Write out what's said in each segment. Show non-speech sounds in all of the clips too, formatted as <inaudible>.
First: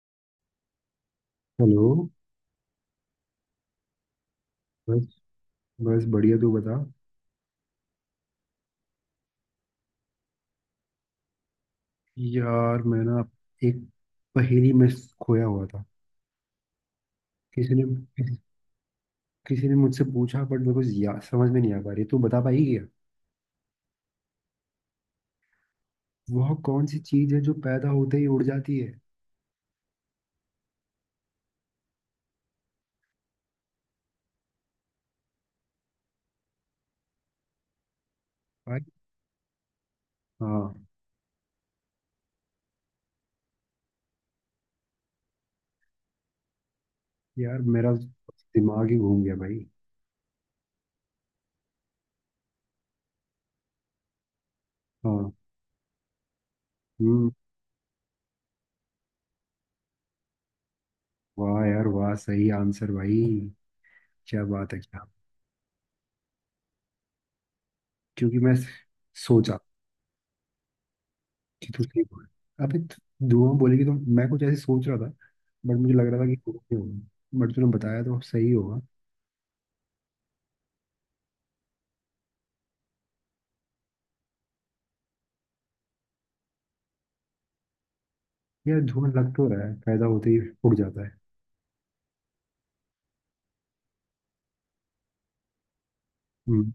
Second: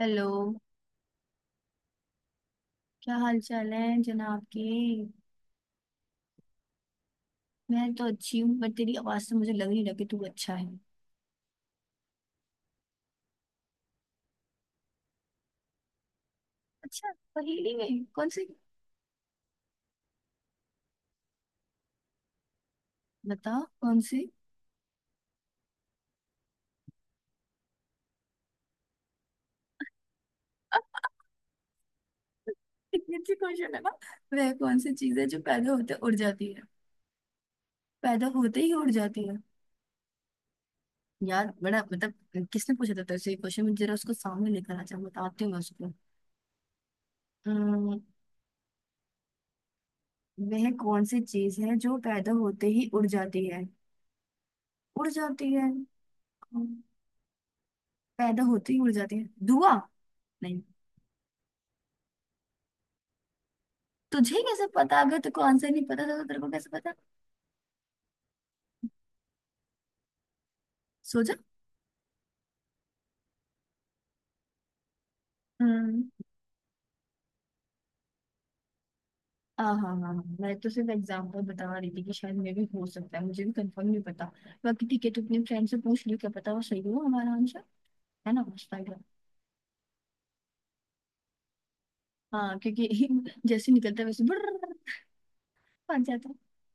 Hello. Hello. क्या हाल चाल है जनाब के। बस बस बढ़िया, तू बता। मैं तो अच्छी हूँ पर तेरी आवाज से मुझे लग नहीं रहा कि तू अच्छा है। यार मैं ना, एक पहेली में खोया हुआ था। अच्छा। पहेली किसी ने में कौन किस, सी? किसी ने मुझसे पूछा, बट मेरे को समझ में नहीं आ पा रही। तू बता पाई क्या बता कौन सी? वह कौन सी चीज है जो पैदा होते ही उड़ जाती है? <laughs> इतनी अच्छी क्वेश्चन है ना। वह कौन सी चीज है जो पैदा होते उड़ जाती है? पैदा होते ही भाई उड़ जाती है? हाँ। यार बड़ा मतलब किसने पूछा था तेरे से ये क्वेश्चन, मुझे जरा उसको सामने लेकर आ जा, बताती हूँ मैं उसको। यार मेरा अम्म, दिमाग ही घूम गया भाई। वह कौन सी चीज है जो पैदा होते ही उड़ जाती है, उड़ हाँ। जाती है? अम्म, हम्म। पैदा होते ही उड़ जाती है, धुआं? नहीं। वाह यार वाह, सही आंसर भाई। तुझे क्या कैसे बात है पता? क्या। अगर तेरे को आंसर नहीं पता था तो तेरे को कैसे पता? क्योंकि मैं सोचा सोचा। कि तू सेफ हो। अबे तो दुआ बोलेगी तो मैं कुछ ऐसे सोच रहा था। बट मुझे हम्म। लग रहा था कि कुछ नहीं होगा, बट तूने बताया तो सही होगा। हाँ हाँ हाँ हाँ, मैं तो सिर्फ एग्जाम्पल बता रही थी कि शायद मे भी हो सकता है, मुझे भी कंफर्म नहीं पता। बाकी ठीक है तो अपने फ्रेंड से पूछ लियो, क्या पता वो सही हो हमारा आंसर। है ना, उस यार टाइप का। धुआं लग तो रहा है, पैदा होते ही उड़ जाता है। हाँ क्योंकि <laughs> जैसे निकलता है वैसे बर्र बच जाता है। हम्म।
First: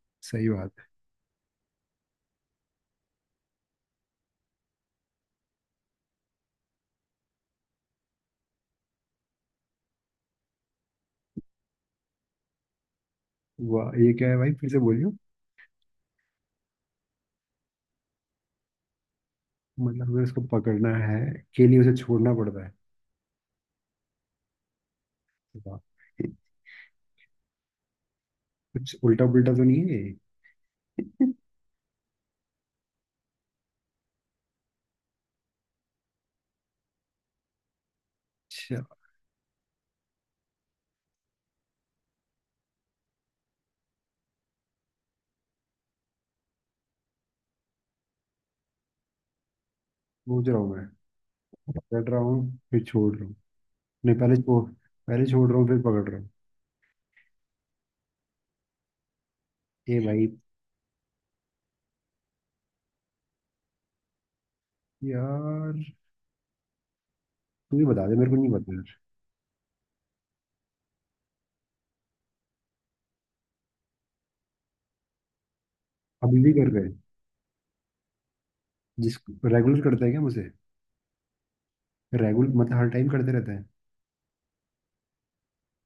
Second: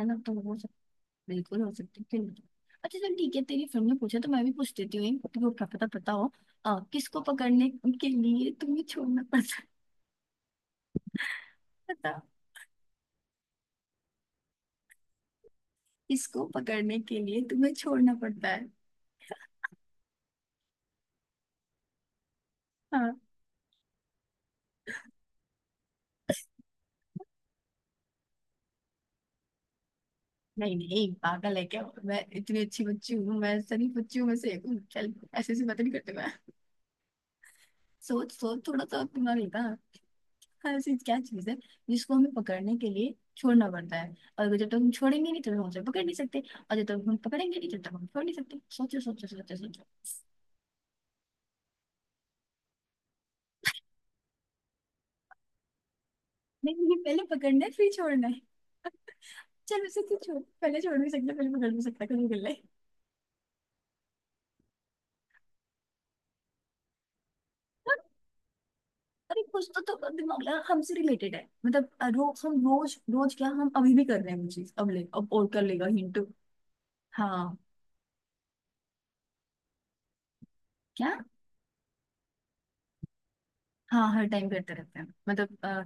है ना तो सही हो बात सकता। है। बिल्कुल हो सकता है, क्यों नहीं। अच्छा चल ठीक है, तेरी फ्रेंड ने पूछा तो मैं भी पूछ देती हूँ तुमको, क्या पता पता हो। किसको पकड़ने के लिए तुम्हें छोड़ना पड़ता है? वाह ये क्या है भाई, फिर से बोलियो। इसको पकड़ने के लिए तुम्हें छोड़ना पड़ता है। मतलब हमें उसको पकड़ना है, के लिए उसे छोड़ना पड़ता है। हाँ। वाह। कुछ उल्टा पुल्टा तो नहीं है ये? नहीं नहीं पागल है क्या, मैं इतनी अच्छी बच्ची हूँ, मैं सभी बच्चियों में से एक हूँ, चल ऐसे ऐसी बातें नहीं करते मैं। सोच सोच थोड़ा अच्छा। सा तुम्हारा लेता हाँ। हाँ, ऐसी क्या चीज है जिसको हमें पकड़ने के लिए छोड़ना पड़ता है, और जब तक हम छोड़ेंगे नहीं तब तक हम उसे पकड़ नहीं सकते, और जब तक हम पकड़ेंगे नहीं तब तक हम छोड़ नहीं सकते। सोचो सोचो सोचो सोचो। सोच रहा हूँ मैं। पकड़ रहा हूँ फिर छोड़ रहा हूँ। नहीं, पहले छोड़। पहले छोड़ रहा हूँ फिर पकड़ रहा हूँ। नहीं नहीं पहले पकड़ना है फिर छोड़ना है। चल ए उसे तू भाई, छोड़, पहले छोड़ भी सकता पहले पकड़ भी सकता, कभी कर ले। यार तू ही बता दे, मेरे को नहीं पता यार। अरे कुछ तो, दिमाग लगा, हमसे रिलेटेड है मतलब। रोज हम रोज रोज क्या हम अभी भी कर रहे हैं वो चीज, अब ले, अब और कर लेगा हिंट। अभी भी कर रहे हैं? हाँ। जिस रेगुलर करता है क्या मुझे? क्या? रेगुलर मतलब हर टाइम करते रहता है। हाँ हर टाइम करते रहते हैं मतलब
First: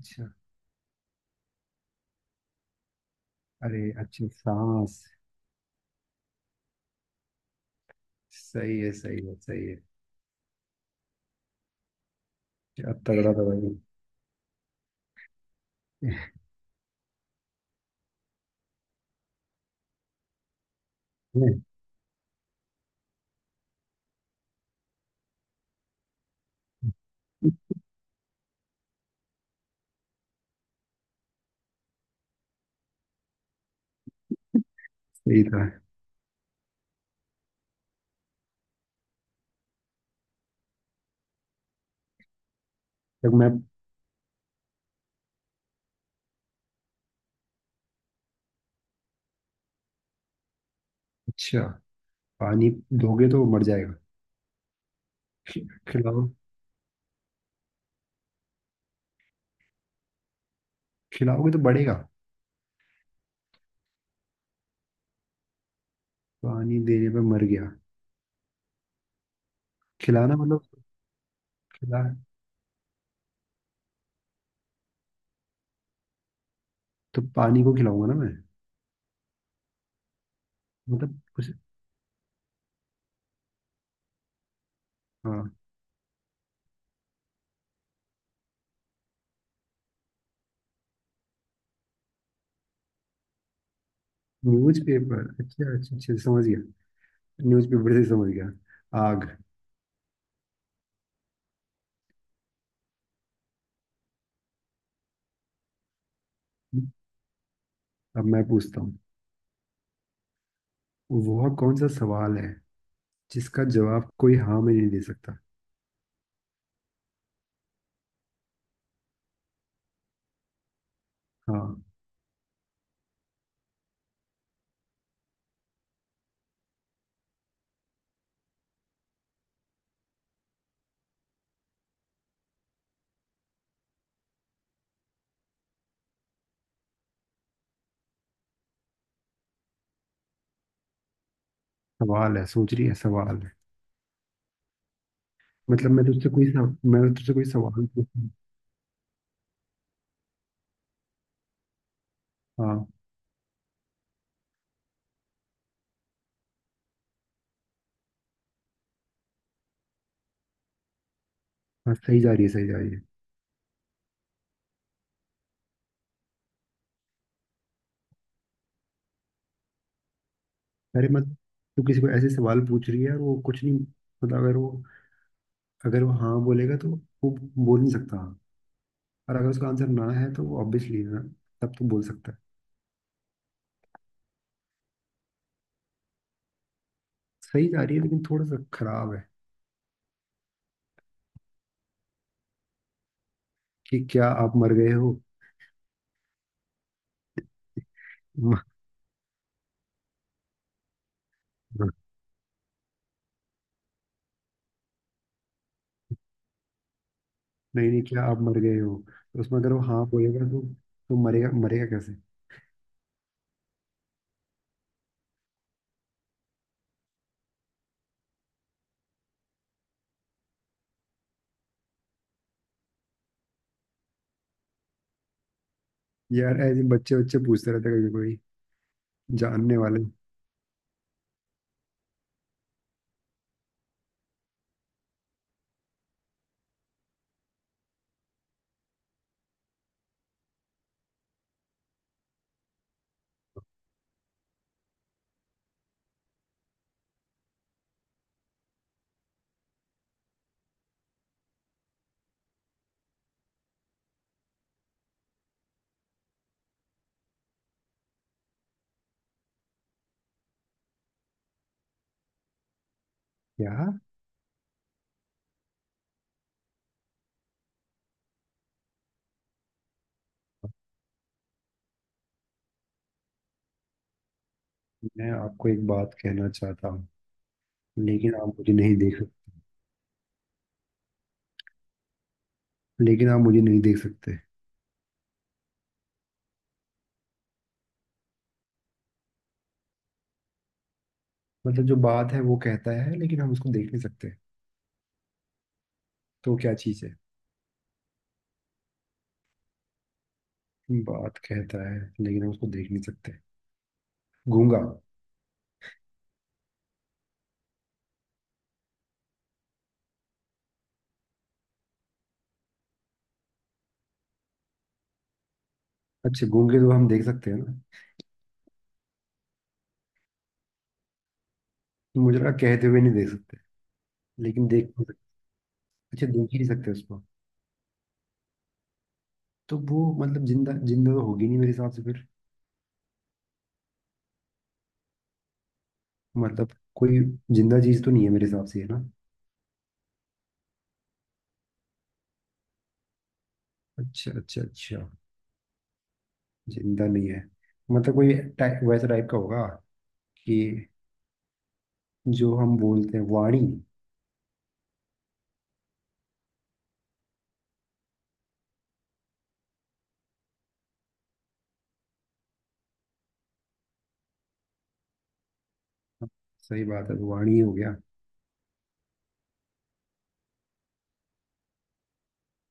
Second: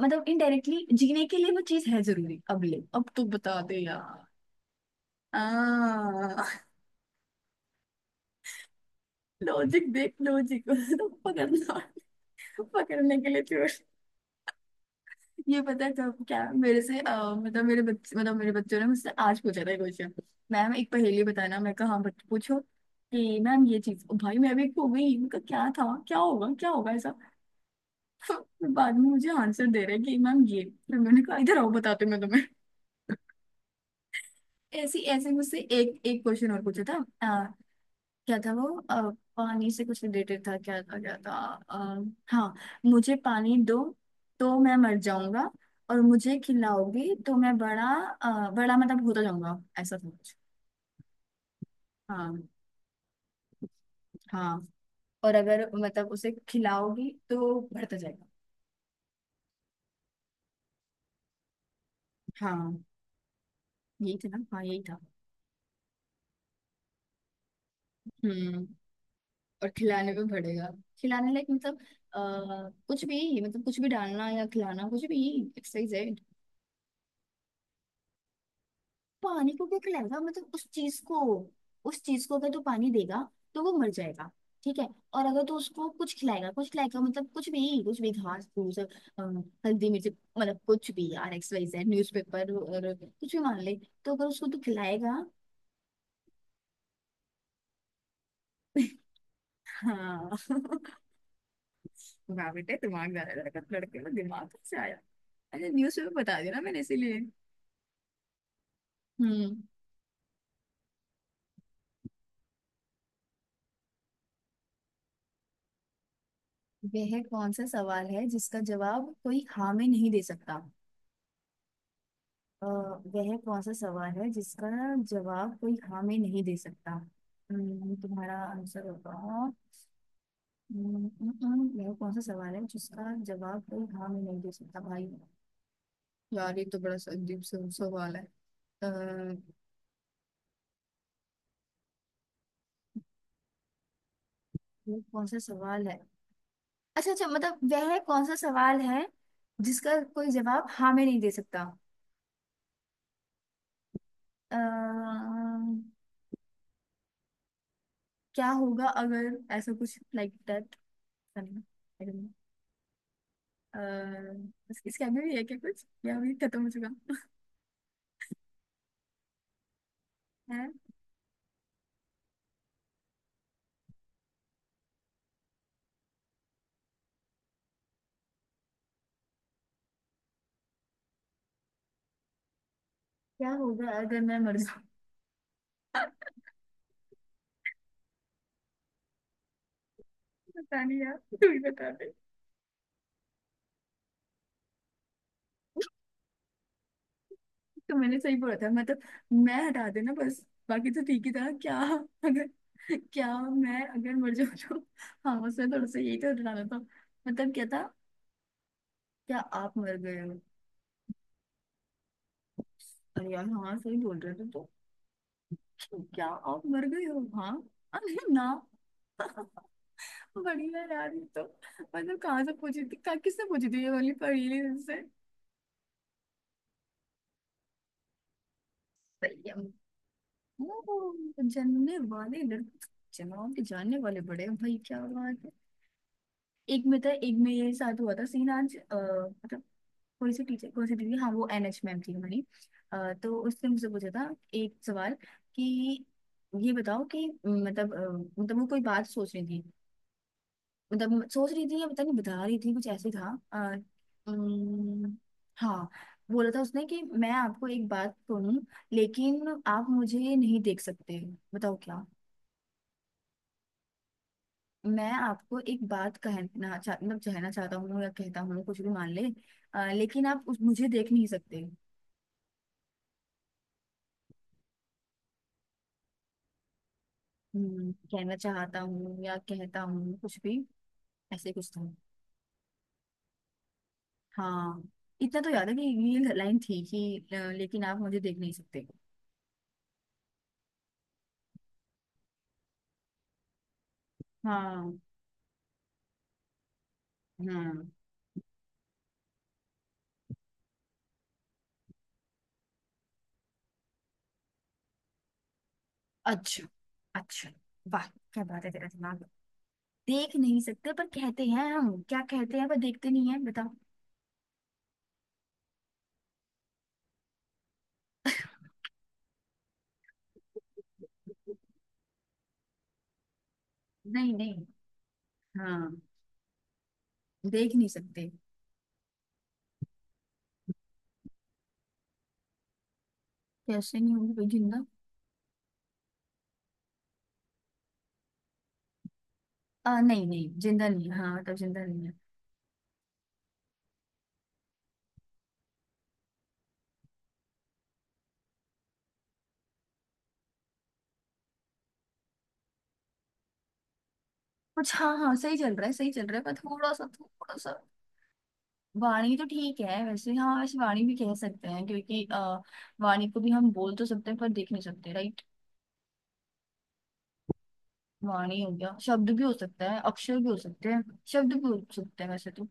मतलब इनडायरेक्टली जीने के लिए वो चीज है जरूरी। अब ले अब तो बता अरे दे यार। अच्छा, सांस। आ सही है, सही है, सही है। लॉजिक देख लॉजिक। <laughs> पकड़ना क्या पकड़ने के तगड़ा लिए था थी। भाई। ये पता है तब, क्या मेरे से मतलब मेरे बच्चे मतलब मेरे बच्चों ने मुझसे आज पूछा था क्वेश्चन। मैम एक पहेली बताना, हम्म, मैं कहा हाँ बट पूछो। कि मैम ये चीज, भाई मैं भी खो गई, उनका क्या था, क्या होगा ऐसा। <laughs> फिर बाद में मुझे आंसर दे रहे कि मैम ये। फिर मैंने कहा इधर आओ बताते मैं तुम्हें। ऐसी ऐसे सही मुझसे था। एक एक क्वेश्चन और पूछा था। क्या था वो पानी से कुछ रिलेटेड था, क्या था क्या था हाँ। मुझे जब मैं। पानी दो तो मैं मर जाऊंगा, और मुझे खिलाओगी तो मैं बड़ा बड़ा मतलब होता जाऊंगा, ऐसा था कुछ। अच्छा। हाँ। पानी दोगे तो वो मर जाएगा। हाँ, और अगर मतलब खिलाओ। उसे खिलाओगी तो बढ़ता जाएगा। खिलाओगे तो बढ़ेगा। हाँ यही था ना, हाँ यही था। पानी देने पे मर गया। हम्म। और खिलाने पे खिलाना बढ़ेगा। मतलब। खिलाने लाइक मतलब खिला। कुछ भी, मतलब कुछ भी डालना या खिलाना, कुछ भी एक्सरसाइज है। तो पानी को खिलाऊंगा ना मैं। पानी को क्या खिलाएगा, मतलब उस चीज को। मतलब कुछ। उस चीज को अगर तू पानी देगा तो वो मर जाएगा, ठीक है। और अगर तू हाँ। उसको कुछ खिलाएगा, कुछ खिलाएगा मतलब कुछ भी, कुछ भी घास फूस हल्दी मिर्च, मतलब कुछ भी यार, X Y Z newspaper और कुछ भी मान ले। तो अगर उसको तू न्यूज खिलाएगा। पेपर, अच्छा अच्छा अच्छा समझ गया। न्यूज पेपर से समझ गया। <laughs> आग। हाँ। <laughs> वाह बेटे, दिमाग ज्यादा लड़का, लड़के को दिमाग कैसे आया। अच्छा न्यूज पेपर बता दिया ना मैंने इसीलिए। अब मैं पूछता हूँ, हम्म। वह कौन सा सवाल है जिसका जवाब कोई हाँ में नहीं दे सकता। वह कौन सा सवाल है जिसका जवाब कोई हाँ में नहीं दे सकता? हाँ। वह कौन सा सवाल है जिसका जवाब कोई हाँ में नहीं दे सकता? तुम्हारा आंसर होगा वह कौन सा सवाल है जिसका जवाब कोई हाँ में नहीं दे सकता भाई? यार ये तो बड़ा सा अजीब सा सवाल है। अ, सवाल है, सोच रही है सवाल है। वह कौन सा सवाल मतलब है। मैं तुझसे मैं अच्छा अच्छा तुझसे कोई मतलब सवाल वह कौन पूछूं। सा सवाल है जिसका कोई जवाब हाँ में नहीं दे सकता। हाँ, अ, क्या होगा अगर, ऐसा कुछ लाइक दैट। हाँ सही जा रही है, सही जा रही है। अ, इसके आगे भी है क्या कुछ या अभी खत्म हो चुका है? अरे मत। तू किसी को ऐसे सवाल पूछ रही है और वो कुछ नहीं। मतलब अगर वो, अगर वो हाँ बोलेगा तो वो बोल नहीं सकता हाँ। और अगर उसका आंसर ना है तो वो ऑब्वियसली ना तब तो बोल सकता है। क्या होगा अगर मैं मर जाऊँ? सही जा रही है लेकिन थोड़ा सा खराब है। पता नहीं यार, तू ही बता दे। कि क्या आप मर गए हो। तो मैंने सही बोला था <laughs> मतलब, मैं हटा देना बस, बाकी तो ठीक ही था क्या। अगर, क्या मैं अगर मर जाऊँ तो, हाँ उसमें थोड़ा सा यही तो हटाना था। मतलब क्या था? नहीं नहीं, क्या आप मर गए हो क्या तो उसमें अगर आप वो मर हाँ गए हो? बोलेगा तो मरेगा, मरेगा कैसे। अरे यार हाँ सही बोल रहे थे तो, क्या आप मर गए हो हाँ। अरे ना। बढ़िया यार ये तो। मतलब कहाँ से पूछी थी, कहाँ किससे पूछी थी ये वाली पहेली, यार ऐसे बच्चे बच्चे पूछते रहते हैं, कभी कोई से? जानने वाले। ओ, जानने वाले लड़के। जनाब के जानने वाले बड़े हैं भाई, क्या बात है। एक में था, एक में ये साथ हुआ था सीन आज मतलब कोई सी टीचर कोई सी दीदी, हाँ वो एन एच मैम थी हमारी। तो उसने मुझसे पूछा था एक सवाल कि ये बताओ कि मतलब मतलब वो कोई बात सोच रही थी, मतलब सोच रही थी या पता नहीं बता रही थी, कुछ ऐसे था। आ, हाँ, बोला था उसने कि मैं आपको एक बात कहूँ लेकिन आप मुझे नहीं देख सकते। बताओ क्या? यार मैं आपको एक बात कहना चाह, मतलब कहना चाहता हूँ या कहता हूँ, कुछ भी मान ले। लेकिन आप मुझे देख नहीं सकते। मैं आपको एक बात कहना चाहता हूँ लेकिन कहना आप मुझे चाहता नहीं हूँ देख या कहता हूँ, कुछ भी। ऐसे कुछ था। लेकिन आप मुझे नहीं देख सकते। हाँ, इतना तो याद है कि ये लाइन थी कि लेकिन आप मुझे देख नहीं सकते। मतलब जो बात है वो कहता है लेकिन हम उसको देख नहीं सकते, हाँ। तो वो क्या चीज़ है। हाँ। बात कहता है लेकिन हम उसको देख नहीं सकते। गूंगा। अच्छा। अच्छा। वाह, क्या बात है तेरा दिमाग। देख नहीं सकते पर कहते हैं, हम क्या कहते हैं पर देखते नहीं है? बताओ। अच्छा गूंगे तो हम देख सकते हैं ना, तो मुझे लगा कहते हुए नहीं देख सकते। नहीं नहीं। लेकिन देख नहीं सकते। हाँ। अच्छा देख ही नहीं सकते उसको। देख नहीं सकते। तो वो मतलब जिंदा जिंदा तो होगी नहीं मेरे हिसाब से फिर। कैसे नहीं होंगे, कोई जिंदा? मतलब कोई जिंदा चीज तो नहीं है मेरे हिसाब से, है ना। नहीं नहीं जिंदा नहीं है, हाँ मतलब जिंदा नहीं है। अच्छा अच्छा अच्छा। जिंदा नहीं है। मतलब कोई टाइप, वैसा टाइप का होगा कि जो हम बोलते हैं, वाणी। कुछ, हाँ हाँ सही चल रहा है सही चल रहा है, पर थोड़ा सा थोड़ा सा। वाणी तो ठीक है वैसे, हाँ वैसे वाणी भी कह सकते हैं क्योंकि वाणी को भी हम बोल तो सकते हैं पर देख नहीं सकते, राइट। सही बात है, वाणी हो गया। वाणी हो गया, शब्द भी हो सकता है, अक्षर भी हो सकते हैं, शब्द भी हो सकते हैं वैसे तो।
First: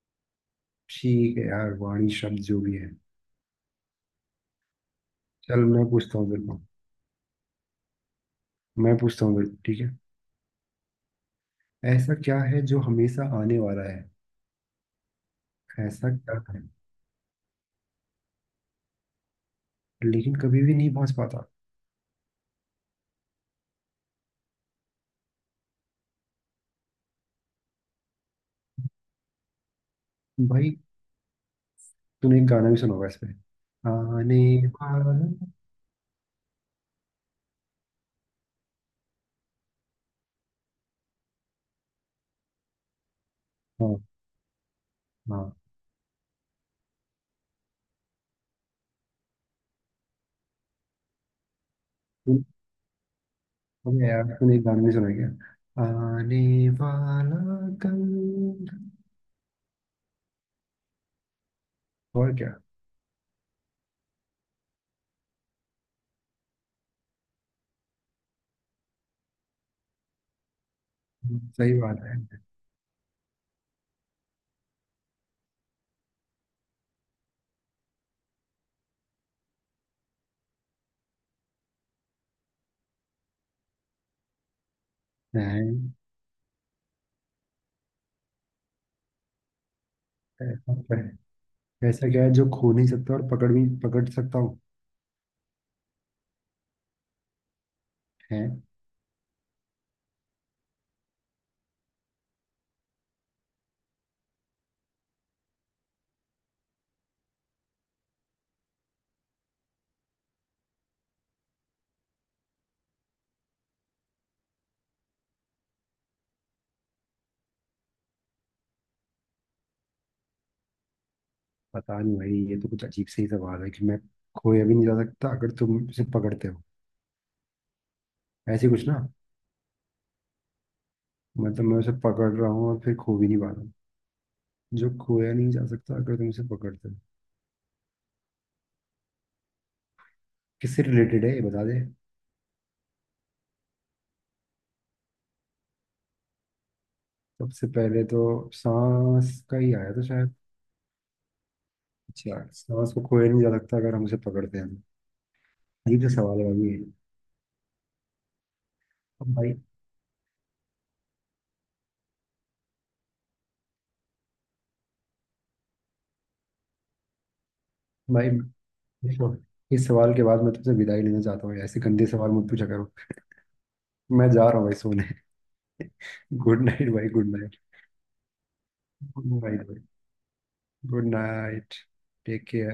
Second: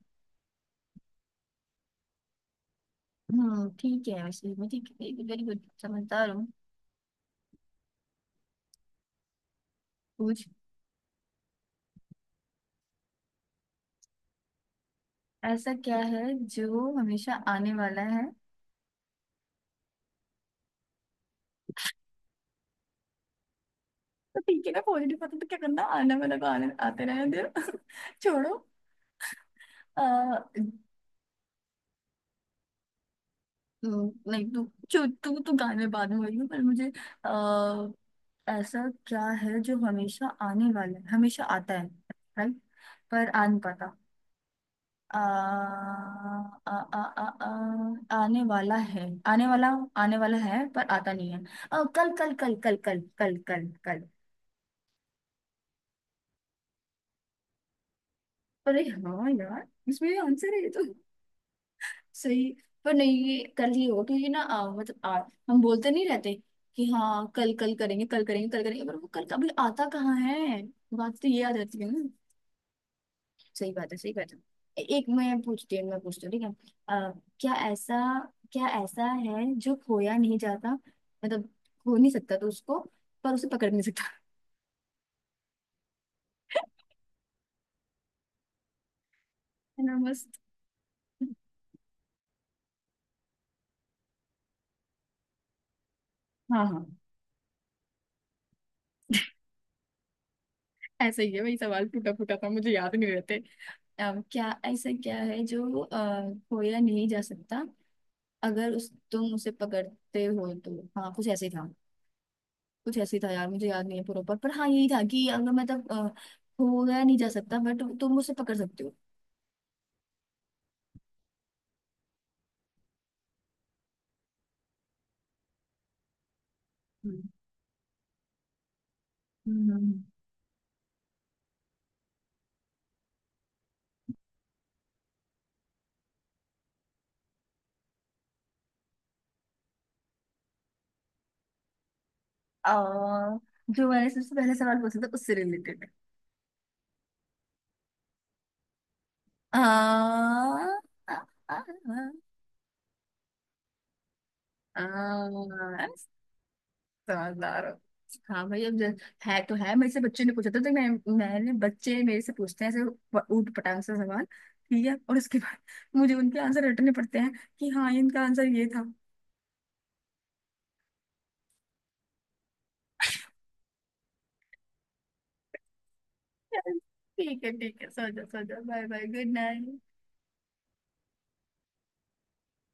ठीक है यार, वाणी शब्द जो भी है। ठीक है वैसे, मैं ठीक है वेरी गुड चल मैं पूछता समझदार हूँ तेरे हूँ। को। मैं पूछता हूँ तेरे को, ठीक है। पूछ। ऐसा क्या है जो हमेशा आने वाला है? ऐसा क्या ऐसा है क्या है जो हमेशा आने वाला है? लेकिन कभी भी नहीं पहुंच पाता? तो ठीक है ना पॉजिटिव, पता तो क्या करना, आने वाला को आने आते रहने दो। <laughs> छोड़ो। भाई तूने एक गाना भी सुना होगा इस पे। तो आने नहीं तो। जो वाला। तू तो गाने बाद में बोलेगी, पर मुझे आ, ऐसा क्या है जो हमेशा आने वाला है, हमेशा आता है, राइट, पर आ नहीं पाता। हाँ आ, हाँ। आ, आ, आ, आ, आने वाला है, आने वाला, आने वाला है पर आता नहीं है। कल कल तू- कल कल कल कल कल कल। अबे यार तूने एक गाना भी सुना है क्या। आने वाला कल। अरे हाँ यार, इसमें आंसर है ये तो। और सही। क्या। पर नहीं ये कल ही होगा क्योंकि ना मतलब हम बोलते नहीं रहते कि हाँ कल कल करेंगे कल करेंगे कल करेंगे, पर वो कल कभी आता कहाँ है, बात तो ये याद सही रहती है बात ना। है। सही बात है, सही बात है। एक मैं पूछती हूँ, मैं पूछती हूँ ठीक है। क्या ऐसा, क्या ऐसा है जो खोया नहीं जाता, मतलब खो नहीं सकता तो उसको, पर उसे पकड़ नहीं सकता? है। <laughs> है ना मस्त। ऐसा क्या है? ऐसा क्या है जो खो नहीं सकता और पकड़ सकता हूँ? हाँ हाँ। है। ऐसा ही है, वही सवाल टूटा फूटा था मुझे याद नहीं रहते। क्या ऐसा क्या है जो खोया नहीं जा सकता अगर उस तुम उसे पकड़ते हो तो, हाँ कुछ ऐसे ही था। कुछ ऐसे ही था यार, मुझे याद नहीं है प्रॉपर, पर हाँ यही था कि अगर मतलब खोया नहीं जा सकता बट तुम उसे पकड़ सकते हो। पता नहीं भाई ये तो कुछ अजीब से ही सवाल है कि मैं। खोया भी नहीं जा सकता अगर तुम उसे पकड़ते हो, हम्म। ऐसे कुछ ना। हम्म। हम्म। मतलब मैं उसे पकड़ रहा हूँ और फिर खो भी नहीं पा रहा हूँ। जो खोया नहीं जा सकता अगर तुम उसे पकड़ते हो। किससे रिलेटेड है ये बता दे। आ, जो मैंने सबसे पहले सवाल पूछा था उससे रिलेटेड। सबसे पहले तो सांस का आ, ही आया था शायद। आ, आ, अच्छा सांस को खोया नहीं जा सकता अगर हम उसे पकड़ते हैं। आ, आ, अजीब सा सवाल है भाई ये। समझदार हो। हाँ भाई अब अब है भाई, तो है, मेरे से बच्चे ने पूछा था तो मैं, मैंने बच्चे मेरे से पूछते हैं ऐसे ऊट पटांग से सवाल ठीक है, और उसके बाद <laughs> मुझे उनके आंसर रटने पड़ते हैं कि हाँ इनका भाई आंसर ये था। देखो, इस सवाल के बाद मैं तुमसे विदाई लेना चाहता हूँ। ऐसे गंदे सवाल मत पूछा करो। मैं जा रहा हूँ भाई सोने। <laughs> गुड <laughs> नाइट भाई, गुड ठीक है नाइट। ठीक है, सो जाओ सो जाओ, bye bye good good night night. भाई, गुड नाइट। Take care.